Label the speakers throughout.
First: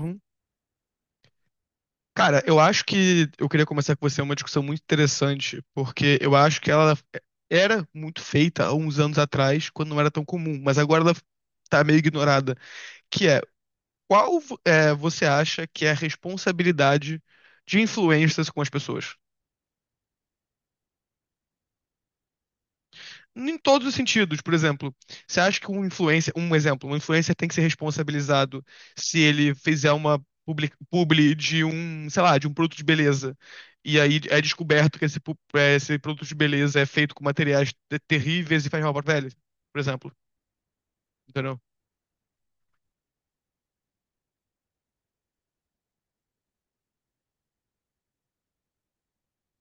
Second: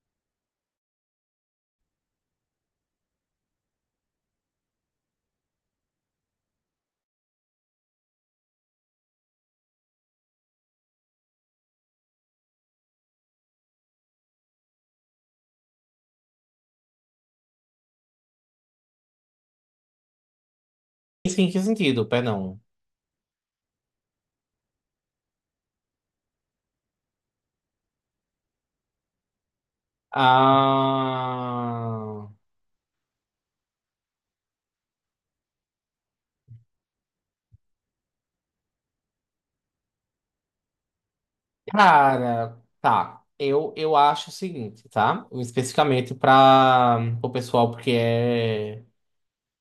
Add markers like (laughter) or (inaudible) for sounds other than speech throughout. Speaker 1: Uhum. Cara, eu acho que eu queria começar com você é uma discussão muito interessante, porque eu acho que ela era muito feita há uns anos atrás, quando não era tão comum, mas agora ela tá meio ignorada, que é você acha que é a responsabilidade de influencers com as pessoas?
Speaker 2: Isso em que sentido? Perdão.
Speaker 1: Em todos os sentidos, por exemplo, você acha que um influencer, um exemplo, um influencer tem que ser responsabilizado se ele fizer uma publi de um, sei
Speaker 2: Ah,
Speaker 1: lá, de um produto de beleza, e aí é descoberto que esse produto de beleza é feito com materiais terríveis e faz mal para a pele, por exemplo, entendeu?
Speaker 2: cara, tá. Eu acho o seguinte, tá? Especificamente para o pessoal, porque é,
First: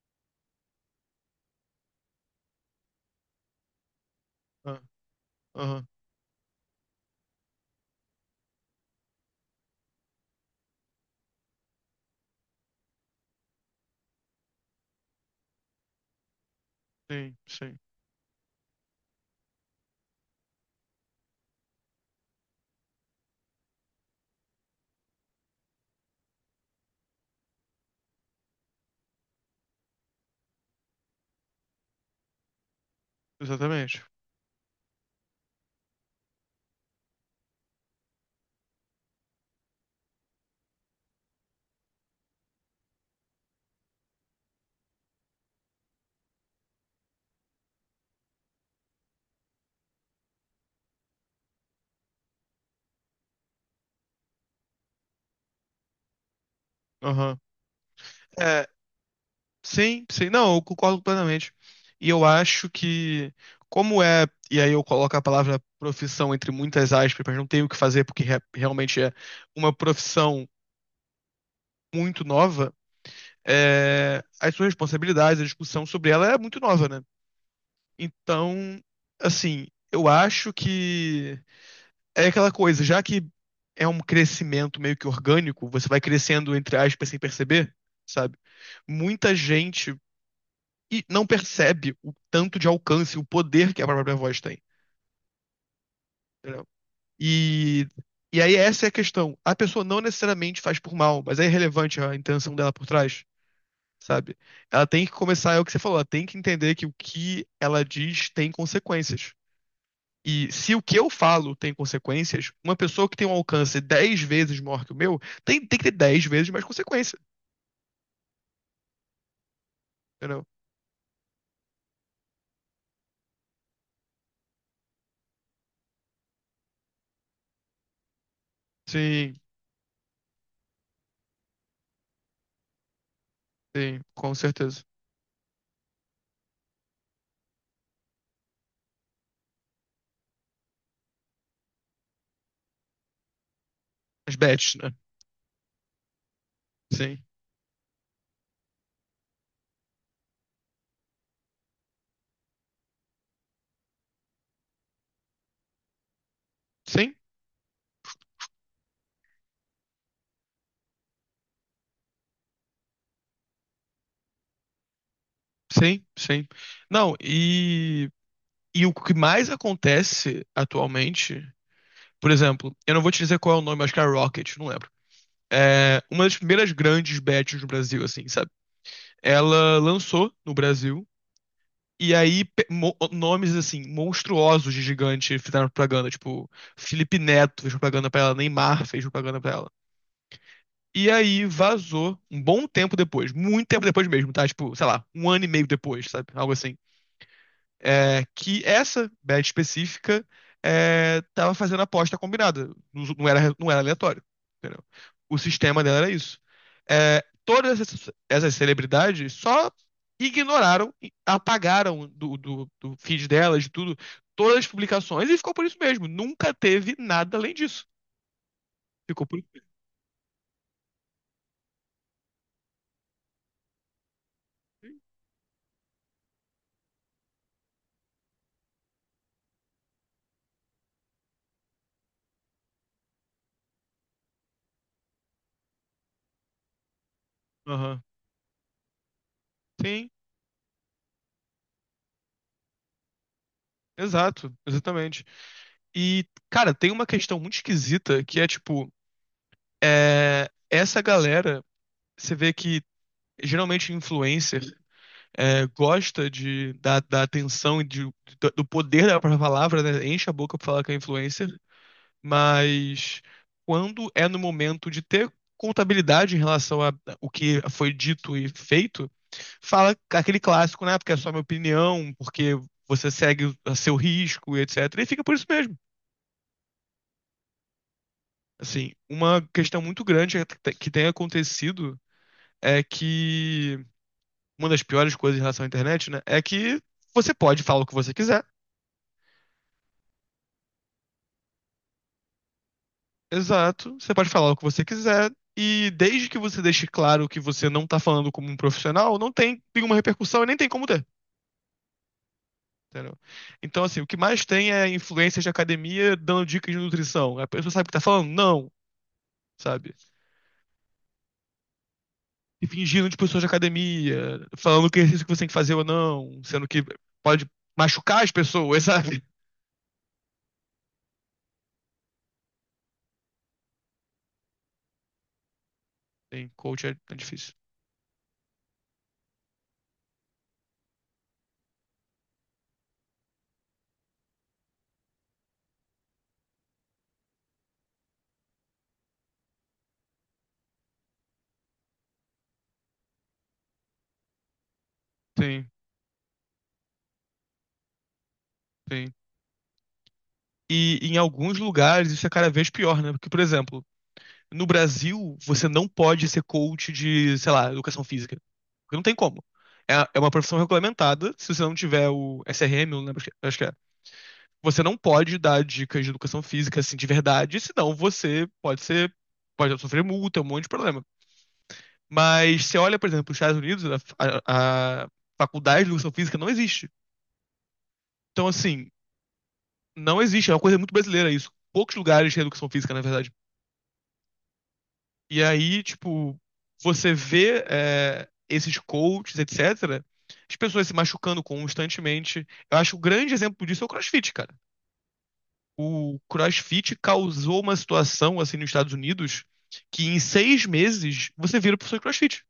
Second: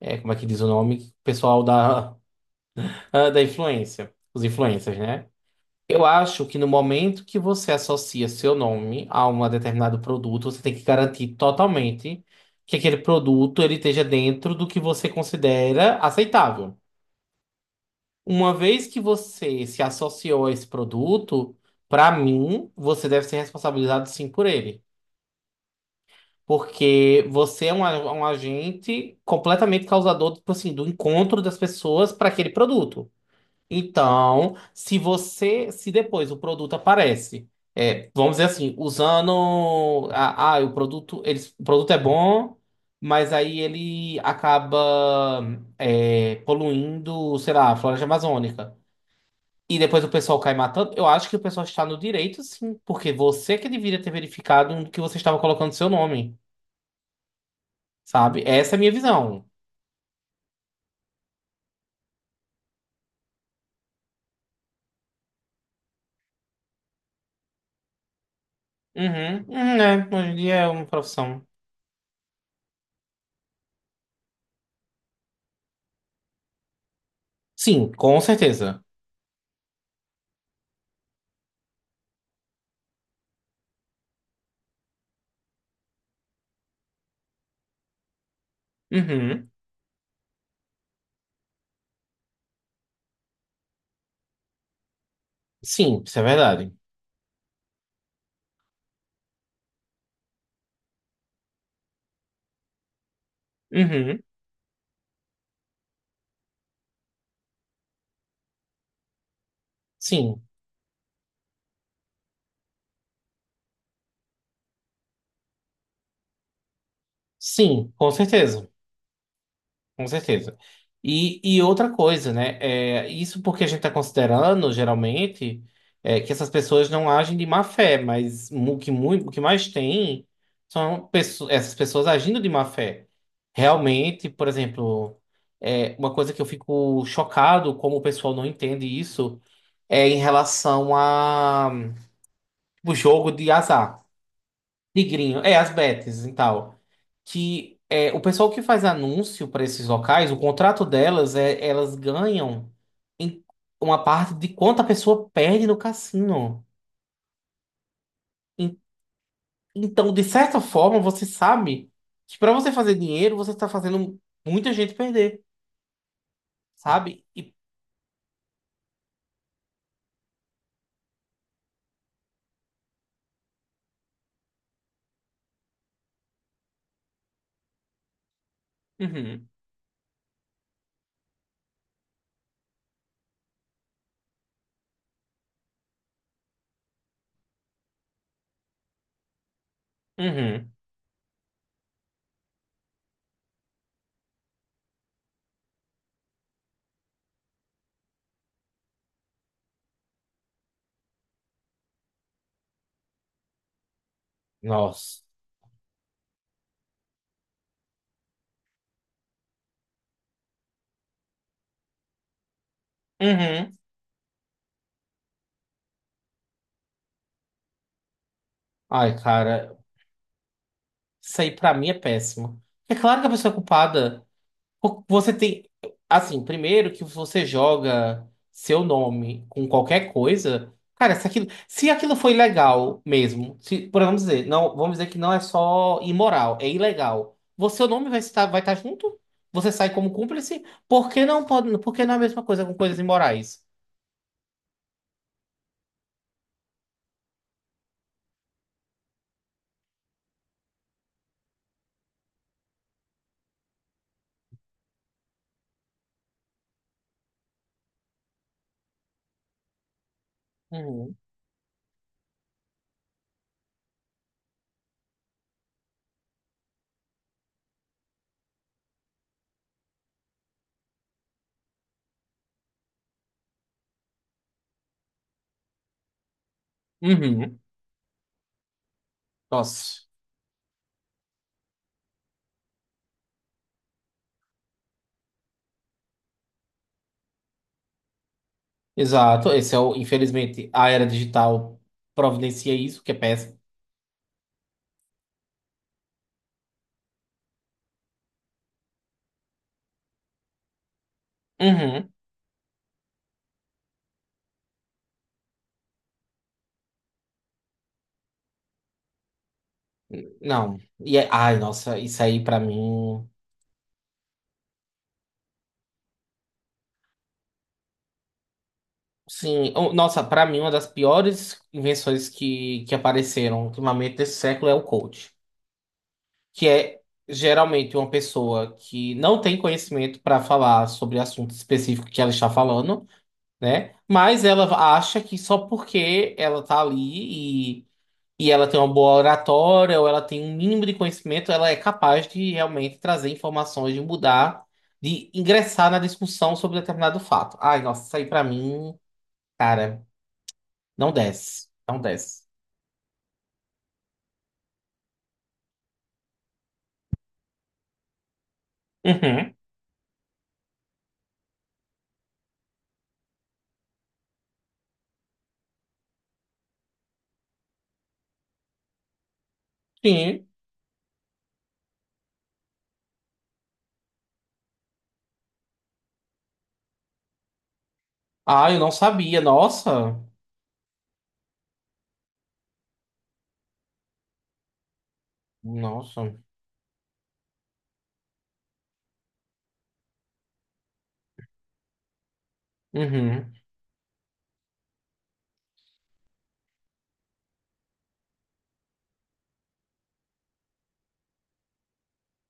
Speaker 2: é. Como é que diz o nome? Pessoal da, (laughs) da influência. Os
Speaker 1: Ah.
Speaker 2: influencers, né?
Speaker 1: Aham.
Speaker 2: Eu acho que no momento que você associa seu nome a um determinado produto, você tem que garantir totalmente que aquele produto ele esteja dentro do que você considera aceitável.
Speaker 1: Sim, sim,
Speaker 2: Uma vez que você se associou a esse produto, para mim, você deve ser responsabilizado sim por ele. Porque você é um agente completamente causador, tipo assim, do encontro das pessoas para aquele produto.
Speaker 1: exatamente.
Speaker 2: Então, se você, se depois o produto aparece, vamos dizer assim, usando, o produto, eles, o produto é bom, mas aí ele acaba, poluindo, sei lá, a floresta amazônica. E depois o pessoal cai matando. Eu acho que o pessoal está no direito, sim, porque você que deveria ter verificado no que você estava colocando seu nome,
Speaker 1: Aham.
Speaker 2: sabe? Essa é a minha visão.
Speaker 1: Sim, sim, não, eu concordo plenamente. E eu acho que, como é, e aí eu coloco a palavra profissão entre muitas aspas, mas não tenho o que fazer porque realmente é
Speaker 2: Uhum,
Speaker 1: uma
Speaker 2: uhum, é, hoje em
Speaker 1: profissão
Speaker 2: dia é uma profissão.
Speaker 1: muito nova, é, as suas responsabilidades, a discussão sobre ela é muito nova, né?
Speaker 2: Sim, com
Speaker 1: Então,
Speaker 2: certeza.
Speaker 1: assim, eu acho que é aquela coisa, já que é um crescimento meio que orgânico, você vai crescendo entre aspas sem perceber, sabe? Muita
Speaker 2: Uhum,
Speaker 1: gente. E não percebe o tanto de alcance, o poder que a própria voz tem.
Speaker 2: sim, isso é
Speaker 1: Entendeu?
Speaker 2: verdade.
Speaker 1: E, e aí essa é a questão. A pessoa não necessariamente faz por mal, mas é irrelevante a intenção dela por trás,
Speaker 2: Uhum,
Speaker 1: sabe? Ela tem que começar, é o que você falou, ela tem que entender que o que ela diz tem consequências.
Speaker 2: sim,
Speaker 1: E se o que eu falo tem consequências, uma pessoa que tem um alcance 10 vezes maior que o meu tem que ter 10 vezes mais consequência,
Speaker 2: sim, com certeza. Com
Speaker 1: entendeu?
Speaker 2: certeza. E outra coisa, né? Isso porque a gente está considerando, geralmente, que essas pessoas não agem de má fé, mas o
Speaker 1: Sim,
Speaker 2: que mais tem são essas pessoas agindo de má fé.
Speaker 1: sim,
Speaker 2: Realmente,
Speaker 1: com
Speaker 2: por
Speaker 1: certeza.
Speaker 2: exemplo, uma coisa que eu fico chocado como o pessoal não entende isso é em relação a o jogo de azar.
Speaker 1: As bets, né?
Speaker 2: Tigrinho, as bets e tal.
Speaker 1: Sim.
Speaker 2: Que é, o pessoal que faz anúncio para esses locais, o contrato delas é elas ganham em uma parte de quanto a pessoa perde no cassino.
Speaker 1: Sim.
Speaker 2: En- Então, de certa forma, você sabe que para você fazer dinheiro, você está fazendo muita gente perder,
Speaker 1: Sim, sim. Não,
Speaker 2: sabe? E...
Speaker 1: e o que mais acontece atualmente, por exemplo, eu não vou te dizer qual é o nome, acho que é Rocket, não lembro. É uma das primeiras grandes bets no Brasil, assim, sabe?
Speaker 2: Uhum,
Speaker 1: Ela lançou no Brasil, e aí nomes, assim, monstruosos de gigante fizeram propaganda, tipo, Felipe Neto fez propaganda pra ela, Neymar fez propaganda pra ela.
Speaker 2: uhum.
Speaker 1: E aí vazou um bom tempo depois, muito tempo depois mesmo, tá? Tipo, sei lá, um ano e meio depois, sabe? Algo assim. Que essa bet específica tava fazendo aposta combinada, não era aleatório, entendeu?
Speaker 2: Nossa.
Speaker 1: O sistema dela era isso. É, todas essas, essas celebridades só ignoraram, e apagaram do, do, do feed delas, de
Speaker 2: Uhum.
Speaker 1: tudo, todas as publicações e ficou por isso mesmo. Nunca teve nada além disso.
Speaker 2: Ai,
Speaker 1: Ficou por isso
Speaker 2: cara, isso aí pra mim é péssimo. É claro que a pessoa é culpada.
Speaker 1: mesmo.
Speaker 2: Porque você tem. Assim, primeiro que você joga seu nome com qualquer coisa. Cara, se aquilo, se aquilo foi legal mesmo, se, por vamos dizer, não, vamos dizer que não é só imoral, é ilegal. Você, seu
Speaker 1: Aham.
Speaker 2: nome vai estar junto? Você sai
Speaker 1: Sim.
Speaker 2: como cúmplice? Por que não pode, por que não é a mesma coisa com coisas imorais?
Speaker 1: Exato, exatamente. E, cara, tem uma questão muito esquisita que é tipo, é, essa galera, você vê que geralmente influencer gosta de, da, da atenção e de, do poder da própria palavra, né? Enche a boca pra falar que é
Speaker 2: Uhum.
Speaker 1: influencer, mas quando é no momento de ter contabilidade em relação a o que foi dito e feito, fala aquele clássico, né? Porque é só minha opinião, porque você segue a seu risco, etc. E fica por isso mesmo.
Speaker 2: Uhum.
Speaker 1: Assim, uma questão muito
Speaker 2: Nossa.
Speaker 1: grande que tem acontecido é que uma das piores coisas em relação à internet, né, é que você pode falar o que você quiser.
Speaker 2: Exato. Esse é o, infelizmente, a era digital providencia isso, que é péssimo.
Speaker 1: Exato, você pode falar o que você quiser e desde que você deixe claro que você não tá falando como um profissional, não tem nenhuma repercussão e nem tem como ter.
Speaker 2: Uhum.
Speaker 1: Entendeu? Então, assim, o que mais tem é influências de academia dando dicas de nutrição. A pessoa sabe o que tá falando? Não, sabe?
Speaker 2: Não. Ai, nossa, isso aí pra
Speaker 1: E fingindo de
Speaker 2: mim.
Speaker 1: pessoas de academia, falando que exercício que você tem que fazer ou não, sendo que pode machucar as pessoas, sabe?
Speaker 2: Sim, nossa, pra mim uma das piores invenções que apareceram ultimamente nesse século é o coach,
Speaker 1: Sim,
Speaker 2: que
Speaker 1: coach é,
Speaker 2: é
Speaker 1: é difícil.
Speaker 2: geralmente uma pessoa que não tem conhecimento para falar sobre assunto específico que ela está falando, né? Mas ela acha que só porque ela tá ali e ela tem uma boa oratória ou ela tem um mínimo de conhecimento, ela é capaz de realmente trazer informações, de mudar, de
Speaker 1: Sim,
Speaker 2: ingressar na discussão sobre determinado fato. Ai, nossa, isso aí pra mim,
Speaker 1: sim.
Speaker 2: cara.
Speaker 1: E
Speaker 2: Não
Speaker 1: em alguns
Speaker 2: desce. Não
Speaker 1: lugares isso é
Speaker 2: desce.
Speaker 1: cada vez pior, né? Porque, por exemplo, no Brasil você não pode ser coach de, sei lá, educação física. Porque não tem como.
Speaker 2: Uhum.
Speaker 1: É, é uma profissão regulamentada, se você não tiver o SRM, não lembro, acho que é. Você não pode dar dicas de educação física, assim, de verdade, senão você pode ser, pode sofrer multa, um
Speaker 2: Sim.
Speaker 1: monte de problema. Mas você olha, por exemplo, os Estados Unidos, a faculdade de educação física não existe. Então,
Speaker 2: Ah, eu
Speaker 1: assim,
Speaker 2: não sabia. Nossa.
Speaker 1: não existe. É uma coisa muito brasileira isso. Poucos lugares têm educação física, na verdade. E aí,
Speaker 2: Nossa.
Speaker 1: tipo, você vê é, esses coaches, etc., as pessoas se machucando constantemente. Eu acho que o grande
Speaker 2: Uhum.
Speaker 1: exemplo disso é o CrossFit, cara. O CrossFit causou uma situação, assim, nos Estados Unidos, que em 6 meses você vira professor de CrossFit.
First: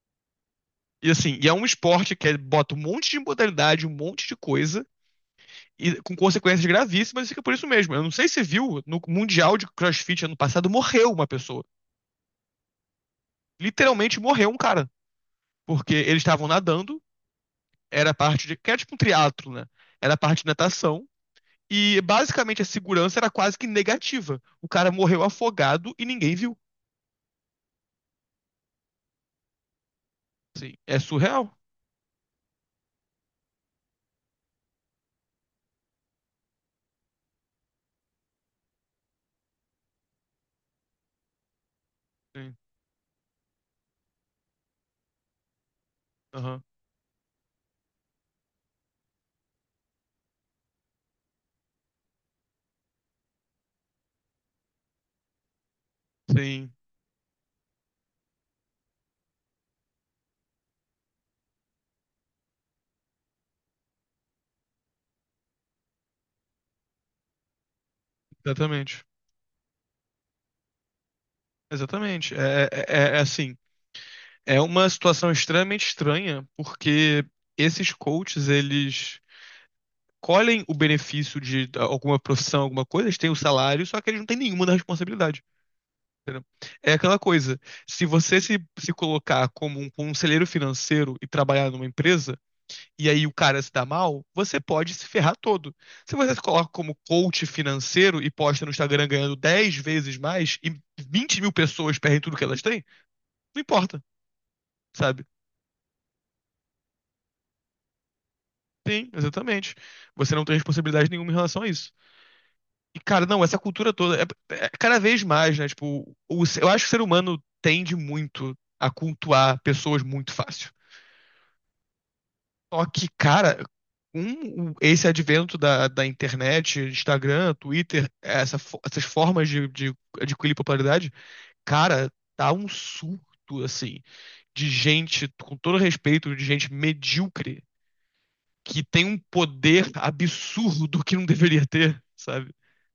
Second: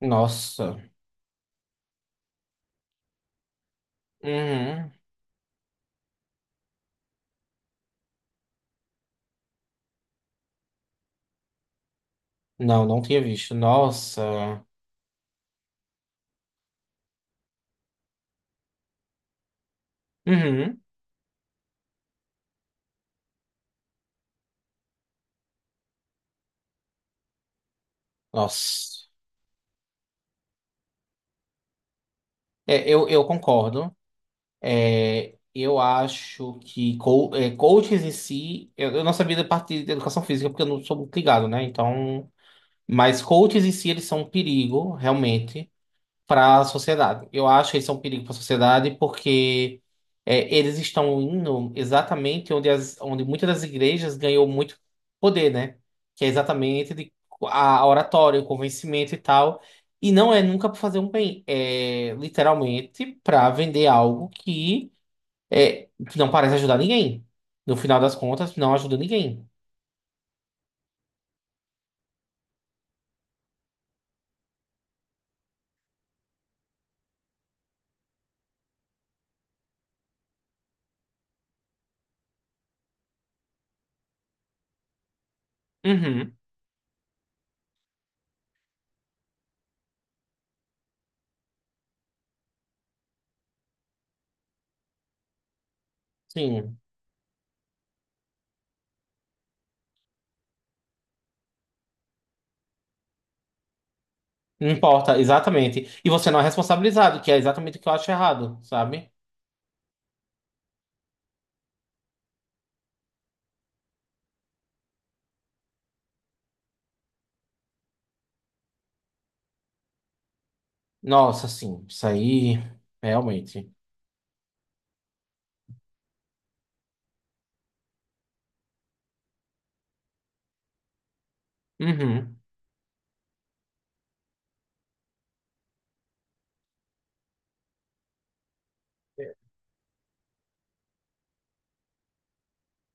Speaker 2: Nossa.
Speaker 1: E assim, e é um esporte que é- bota um monte de modalidade, um monte de coisa,
Speaker 2: Uhum.
Speaker 1: e com consequências gravíssimas, fica por isso mesmo. Eu não sei se você viu, no Mundial de CrossFit ano passado morreu uma pessoa.
Speaker 2: Não, não tinha visto.
Speaker 1: Literalmente
Speaker 2: Nossa.
Speaker 1: morreu um cara, porque eles estavam nadando, era parte de, que era tipo um triatlo, né? Era parte de
Speaker 2: Uhum.
Speaker 1: natação e basicamente a segurança era quase que negativa. O cara morreu afogado e ninguém viu.
Speaker 2: Nossa.
Speaker 1: Sim, é surreal.
Speaker 2: É, eu concordo. É, eu acho que coaches em si. Eu não sabia da parte de educação física, porque eu não sou muito ligado, né? Então.
Speaker 1: Sim,
Speaker 2: Mas coaches em si, eles são um perigo, realmente. Para
Speaker 1: aham.
Speaker 2: a sociedade. Eu acho que eles são um perigo para a sociedade porque eles estão indo exatamente onde, as, onde muitas das igrejas ganhou muito poder, né? Que é
Speaker 1: Sim,
Speaker 2: exatamente de, a oratória, o convencimento e tal. E não é nunca para fazer um bem, é literalmente para vender algo que, é, que não parece ajudar ninguém. No final das contas, não ajuda
Speaker 1: exatamente.
Speaker 2: ninguém.
Speaker 1: Exatamente. É assim, é uma situação extremamente estranha, porque esses coaches, eles colhem o benefício de ah, alguma profissão, alguma coisa, eles têm o salário, só que eles não têm nenhuma da responsabilidade.
Speaker 2: Uhum.
Speaker 1: É aquela coisa, se você se, se colocar como um conselheiro financeiro e trabalhar numa empresa, e aí o cara se dá mal, você pode se ferrar todo. Se você se coloca
Speaker 2: Sim.
Speaker 1: como coach financeiro e posta no Instagram ganhando 10 vezes mais e 20 mil pessoas perdem tudo que elas têm, não importa,
Speaker 2: Não importa,
Speaker 1: sabe?
Speaker 2: exatamente. E você não é responsabilizado, que é exatamente o que eu acho errado,
Speaker 1: Sim,
Speaker 2: sabe?
Speaker 1: exatamente. Você não tem responsabilidade nenhuma em relação a isso. E, cara, não, essa cultura toda é cada vez mais, né? Tipo, o, eu acho que o ser humano tende muito a cultuar pessoas muito fácil.
Speaker 2: Nossa, sim, isso aí
Speaker 1: Só que, cara,
Speaker 2: realmente.
Speaker 1: esse advento da internet, Instagram, Twitter, essas formas de adquirir popularidade, cara,
Speaker 2: Uhum.
Speaker 1: tá um surto, assim, de gente, com todo respeito, de gente medíocre, que tem um poder absurdo que não deveria ter, sabe?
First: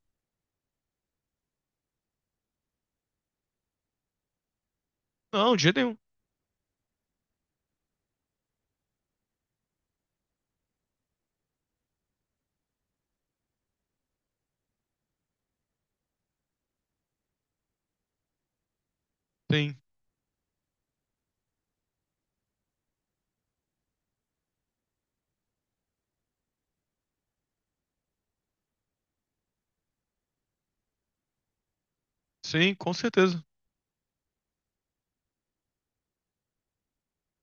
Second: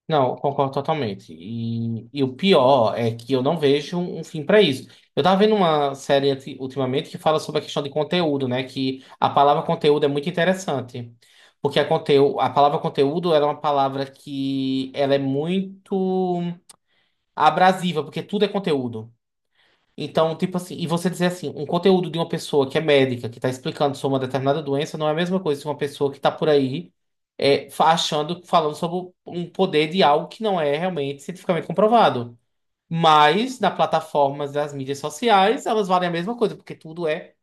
Speaker 2: Não, concordo totalmente. E o pior é que eu não vejo um fim para isso. Eu tava vendo
Speaker 1: Não, de jeito
Speaker 2: uma
Speaker 1: nenhum.
Speaker 2: série ultimamente que fala sobre a questão de conteúdo, né? Que a palavra conteúdo é muito interessante. Porque a, a palavra conteúdo ela é uma palavra que ela é muito abrasiva, porque tudo é conteúdo.
Speaker 1: Tem.
Speaker 2: Então, tipo assim, e você dizer assim, um conteúdo de uma pessoa que é médica, que está explicando sobre uma determinada doença, não é a mesma coisa que uma pessoa que está por aí achando, falando sobre um poder de algo que não é realmente cientificamente comprovado.
Speaker 1: Sim, com certeza.
Speaker 2: Mas, nas plataformas das mídias sociais, elas valem a mesma coisa, porque tudo é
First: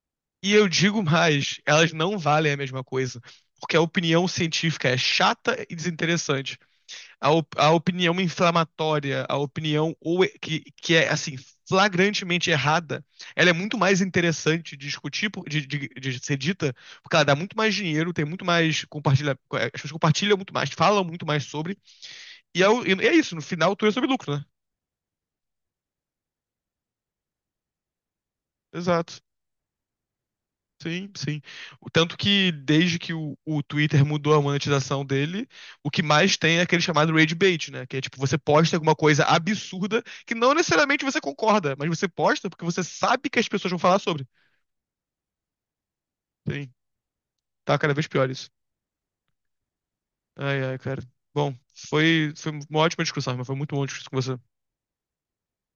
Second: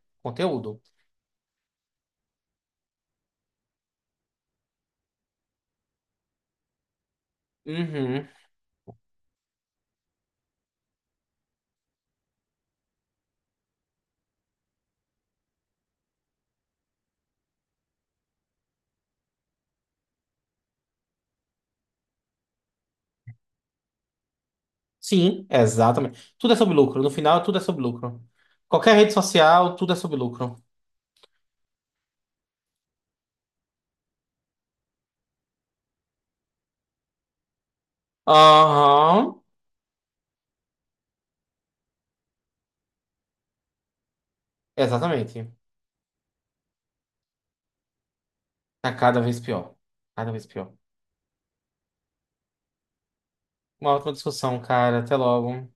Speaker 1: E eu
Speaker 2: conteúdo.
Speaker 1: digo mais, elas não valem a mesma coisa. Porque a opinião científica é chata e desinteressante. A opinião
Speaker 2: Uhum.
Speaker 1: inflamatória, a opinião que é assim, flagrantemente errada, ela é muito mais interessante de discutir, de ser dita, porque ela dá muito mais dinheiro, tem muito mais compartilha, as pessoas compartilham muito mais, falam muito mais sobre. E é, e é isso, no final tudo é sobre lucro, né?
Speaker 2: Sim, exatamente. Tudo é sobre lucro. No final, tudo é sobre lucro. Qualquer rede
Speaker 1: Exato.
Speaker 2: social, tudo é sobre lucro.
Speaker 1: Sim, sim. O tanto que desde que o Twitter mudou a monetização dele, o que mais tem é aquele chamado rage bait, né? Que é tipo, você posta alguma coisa
Speaker 2: Aham,
Speaker 1: absurda que não necessariamente você concorda, mas você posta porque você sabe que as pessoas vão falar sobre.
Speaker 2: exatamente.
Speaker 1: Sim, tá cada vez pior isso.
Speaker 2: Tá cada vez pior. Cada vez
Speaker 1: Ai,
Speaker 2: pior.
Speaker 1: ai, cara. Bom, foi uma ótima discussão, mas foi muito bom
Speaker 2: Uma
Speaker 1: discutir
Speaker 2: ótima
Speaker 1: com você.
Speaker 2: discussão, cara. Até logo.